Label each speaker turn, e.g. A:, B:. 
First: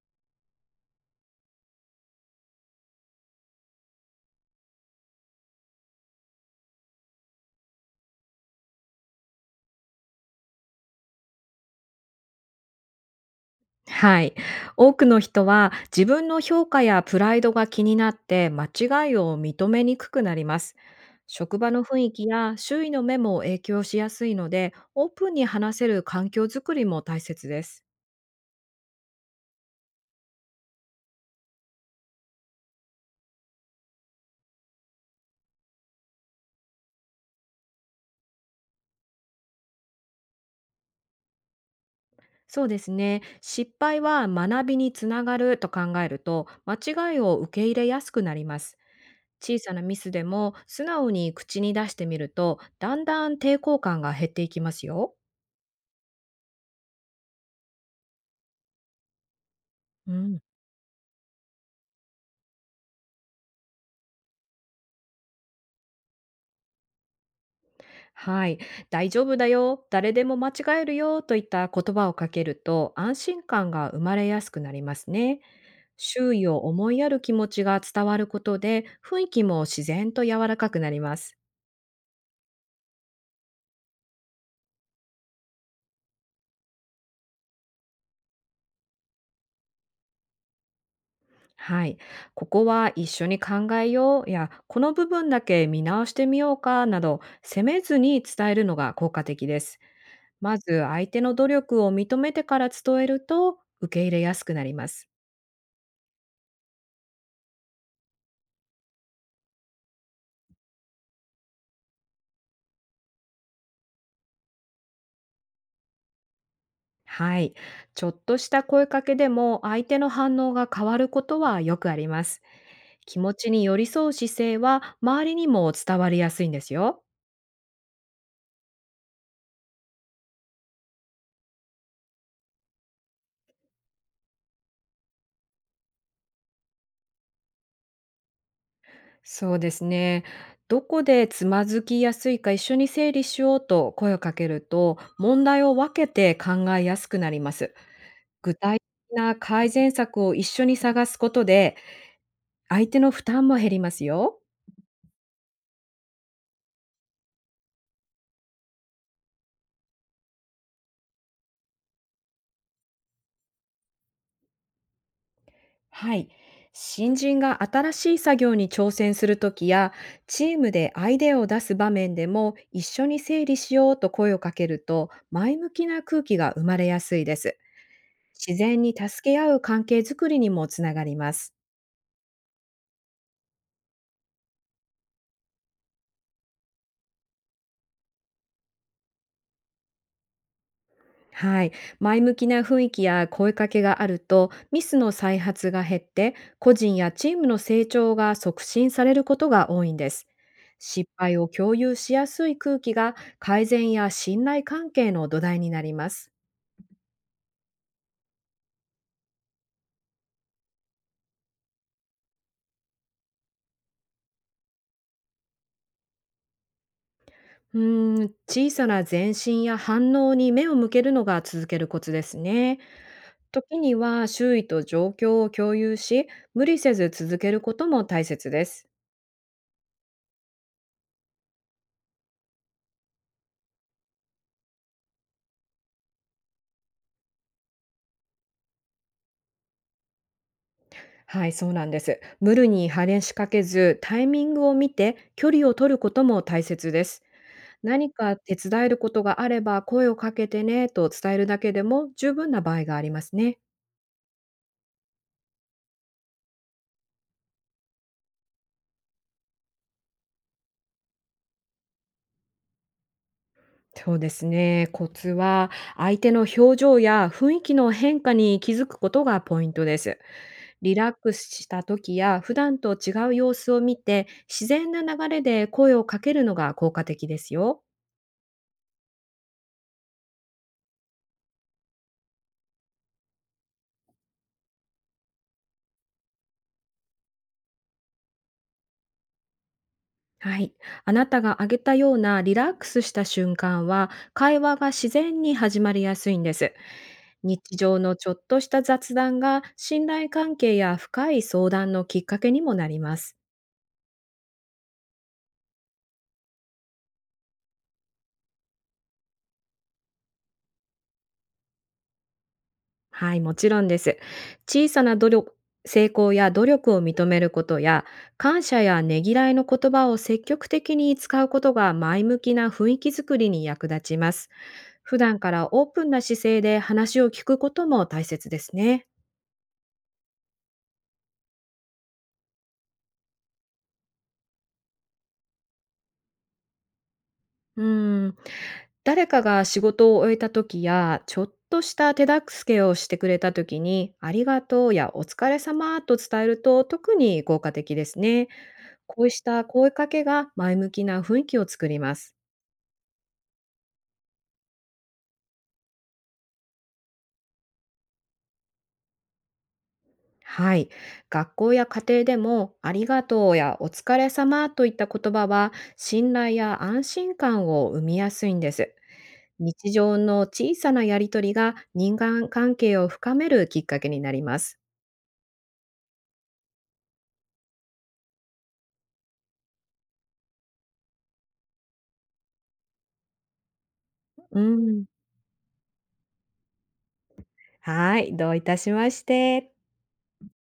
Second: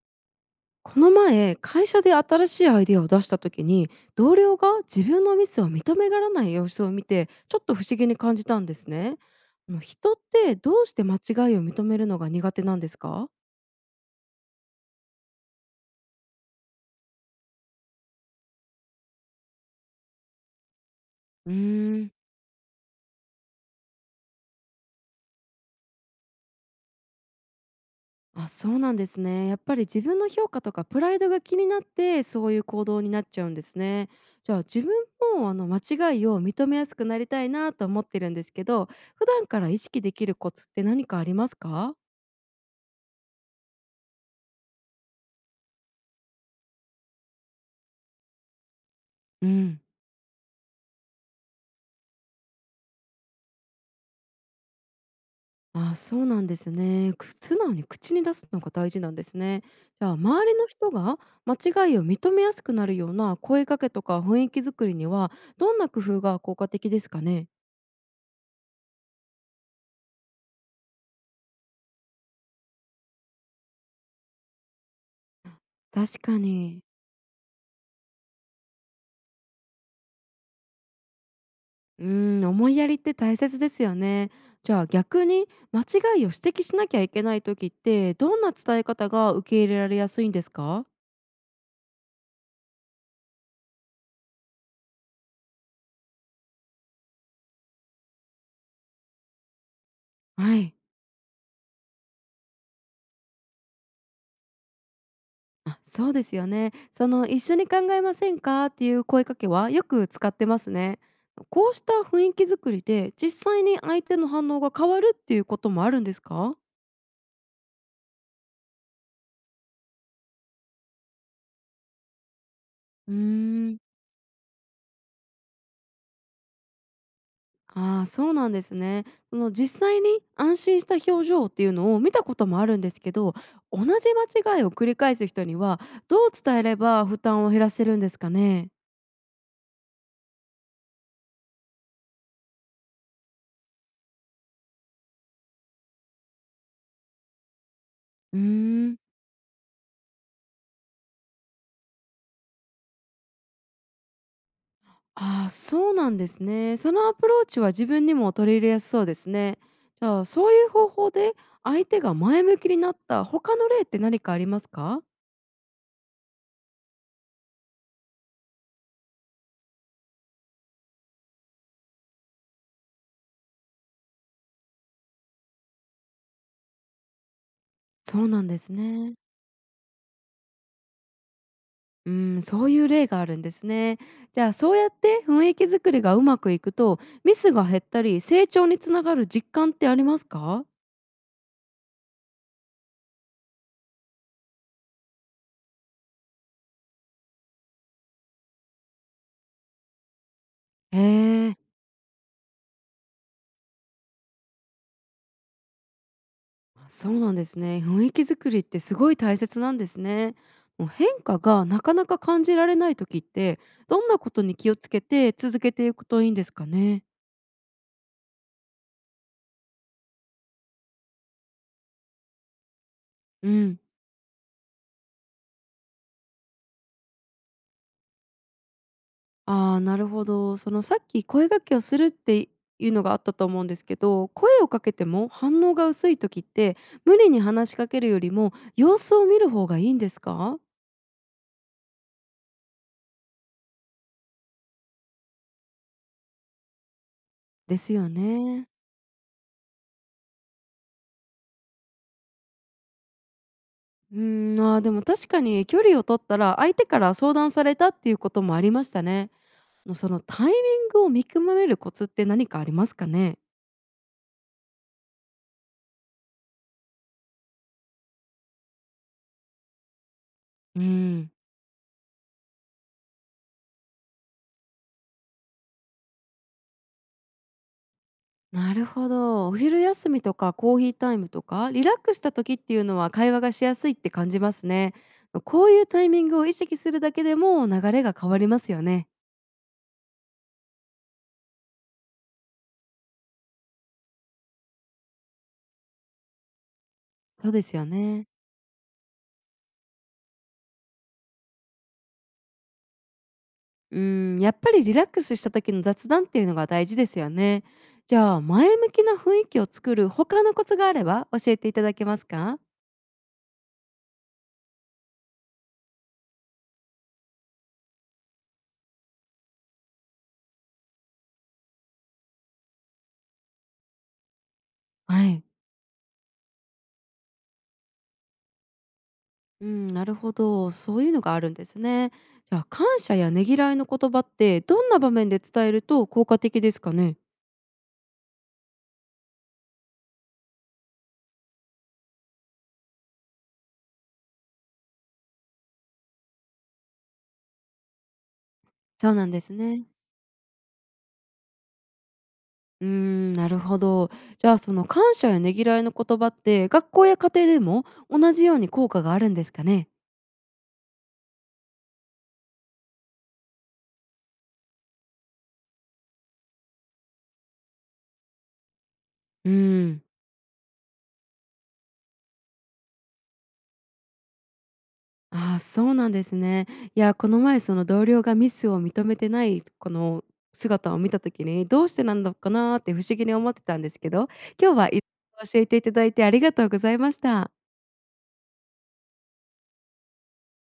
A: この前、会社で新しいアイデアを出した時に、同僚が自分のミスを認めがらない様子を見て、ちょっと不思議に感じたんですね。あの人ってどうして間違いを認めるのが苦手なんですか？
B: はい。多くの人は自分の評価やプライドが気になって間違いを認めにくくなります。
A: うー
B: 職場の雰囲
A: ん、
B: 気や周囲の目も影響しやすいので、オープンに話せる環境づくりも大切です。
A: あ、そうなんですね。やっぱり自分の評価とかプライドが気になって、そういう行動になっちゃうんですね。じゃあ自分も間違いを認めやすくなりたいなと思ってるんですけど、普段から意識できるコツって何かありますか？
B: そうですね。失敗は学びにつながると考えると、間違いを受け入れやすくなります。
A: う
B: 小さな
A: ん。
B: ミスでも素直に口に出してみると、だんだん抵抗感が減っていきますよ。
A: あ、そうなんですね。く素直に口に出すのが大事なんですね。じゃ
B: う
A: あ
B: ん。
A: 周りの人が間違いを認めやすくなるような声かけとか雰囲気作りにはどんな工夫が効果的ですかね。
B: はい、大丈夫だよ、誰でも間違えるよといった言葉をかけると安心感が生まれやすくなりますね。
A: 確
B: 周
A: か
B: 囲を
A: に。
B: 思いやる気持ちが伝わることで雰囲気も自然と柔らかくなります。
A: うーん、思いやりって大切ですよね。じゃあ逆に間違いを指摘しなきゃいけない時ってどんな伝え方が受け入れられやすいんですか？
B: はい、ここは一緒に考えようやこの部分だけ見直してみようかなど、責めずに伝えるのが効果的です。ま
A: はい。
B: ず相手の努力を認めてから伝えると受け入れやすくなります。
A: あ、そうですよね。その「一緒に考えませんか？」っていう声かけはよく使ってますね。こうした雰囲気作りで、実際に相手の反応が変わるっていうこともあるんですか？
B: はい。ちょっとした声かけでも相手の反応が変わることはよくあります。
A: うー
B: 気持ちに寄
A: ん。
B: り添う姿勢は周りにも伝わりやすいんですよ。
A: ああ、そうなんですね。その実際に安心した表情っていうのを見たこともあるんですけど、同じ間違いを繰り返す人にはどう伝えれば負担を減らせるんですかね？
B: そうですね。どこでつまずきやすいか一緒に整理しようと声をかけると、問題を分けて考えやすくなります。
A: うー
B: 具体
A: ん。
B: 的な改善策を一緒に探すことで、相手の負担も減りますよ。
A: ああ、そうなんですね。そのアプローチは自分にも取り入れやすそうですね。じゃあ、そういう方法で相手が前向きになった他の例って何かありますか？
B: はい。新人が新しい作業に挑戦するときや、チームでアイデアを出す場面でも、一緒に整理しようと声をかけると、前向きな空気が生まれやすいです。
A: そうなん
B: 自
A: です
B: 然に
A: ね。
B: 助け合う関係づくりにもつながります。
A: うん、そういう例があるんですね。じゃあ、そうやって雰囲気作りがうまくいくと、ミスが減ったり、成長につながる実感ってありますか？
B: はい、前向きな雰囲気や声かけがあるとミスの再発が減って、個人やチームの成長が促進されることが多いんです。
A: へ
B: 失敗を
A: え。
B: 共有しやすい空気が改善や信頼関係の土台になります。
A: あ、そうなんですね。雰囲気作りってすごい大切なんですね。もう変化がなかなか感じられない時ってどんなことに気をつけて続けていくといいんですかね。
B: 小さな前進や反応に目を向けるのが続けるコツですね。
A: う
B: 時
A: ん。
B: には周囲と状況を共有し、無理せず続けることも大切です。
A: ああ、なるほど。そのさっき声掛けをするっていうのがあったと思うんですけど、声をかけても反応が薄い時って無理に話しかけるよりも様子を見る方がいいんですか？
B: はい、そうなんです。無理に話しかけず、タイミングを見て距離を取ることも大切です。
A: ですよ
B: 何か手
A: ね。
B: 伝えることがあれば声をかけてねと伝えるだけでも十分な場合がありますね。
A: うーん、あー、でも確かに距離を取ったら相手から相談されたっていうこともありましたね。の、そのタイミングを見極めるコツって何かありますかね？
B: そうですね。コツは相手の表情や雰囲気の変化に気づくことがポイントです。
A: う
B: リラッ
A: ん、
B: クスした時や普段と違う様子を見て、自然な流れで声をかけるのが効果的ですよ。
A: なるほど。お昼休みとかコーヒータイムとか、リラックスした時っていうのは会話がしやすいって感じますね。ま、こういうタイミングを意識するだけでも流れが変わりますよね。
B: はい。あなたが挙げたようなリラックスした瞬間は、会話が自然に始まりやすいんです。
A: そうで
B: 日
A: すよ
B: 常の
A: ね。
B: ちょっとした雑談が信頼関係や深い相談のきっかけにもなります。
A: うん、やっぱりリラックスした時の雑談っていうのが大事ですよね。じゃあ前向きな雰囲気を作る他のコツがあれば教えていただけますか？
B: はい、もちろんです。小さな努力、成功や努力を認めることや、感謝やねぎらいの言葉を積極的に使うことが前向きな雰囲気づくりに役立ちます。普
A: は
B: 段
A: い。
B: からオープンな姿勢で話を聞くことも大切ですね。
A: うん、なるほど。そういうのがあるんですね。じゃあ、感謝やねぎらいの言葉って、どんな場面で伝えると効果的ですかね？
B: うーん、誰かが仕事を終えた時や、ちょっとした手助けをしてくれた時に、ありがとうやお疲れ様と伝えると特に効果的ですね。
A: そう
B: こ
A: な
B: う
A: ん
B: し
A: です
B: た
A: ね。
B: 声かけが前向きな雰囲気を作ります。
A: うーん、なるほど。じゃあ、その感謝やねぎらいの言葉って、学校や家庭でも同じように効果があるんですかね？
B: はい。学校や家庭でも、ありがとうやお疲れ様といった言葉は、信頼や安心感を生みやすいんです。
A: う
B: 日
A: ん。
B: 常の小さなやりとりが人間関係を深めるきっかけになります。
A: ああ、そうなんですね。いや、この前その同僚がミスを認めてない、この姿を見た時に、どうしてなんのかなーって不思議に思ってたんですけど、
B: う
A: 今日はいろい
B: ん。
A: ろ教えていただいてありがとうございました。
B: はい、どういたしまして。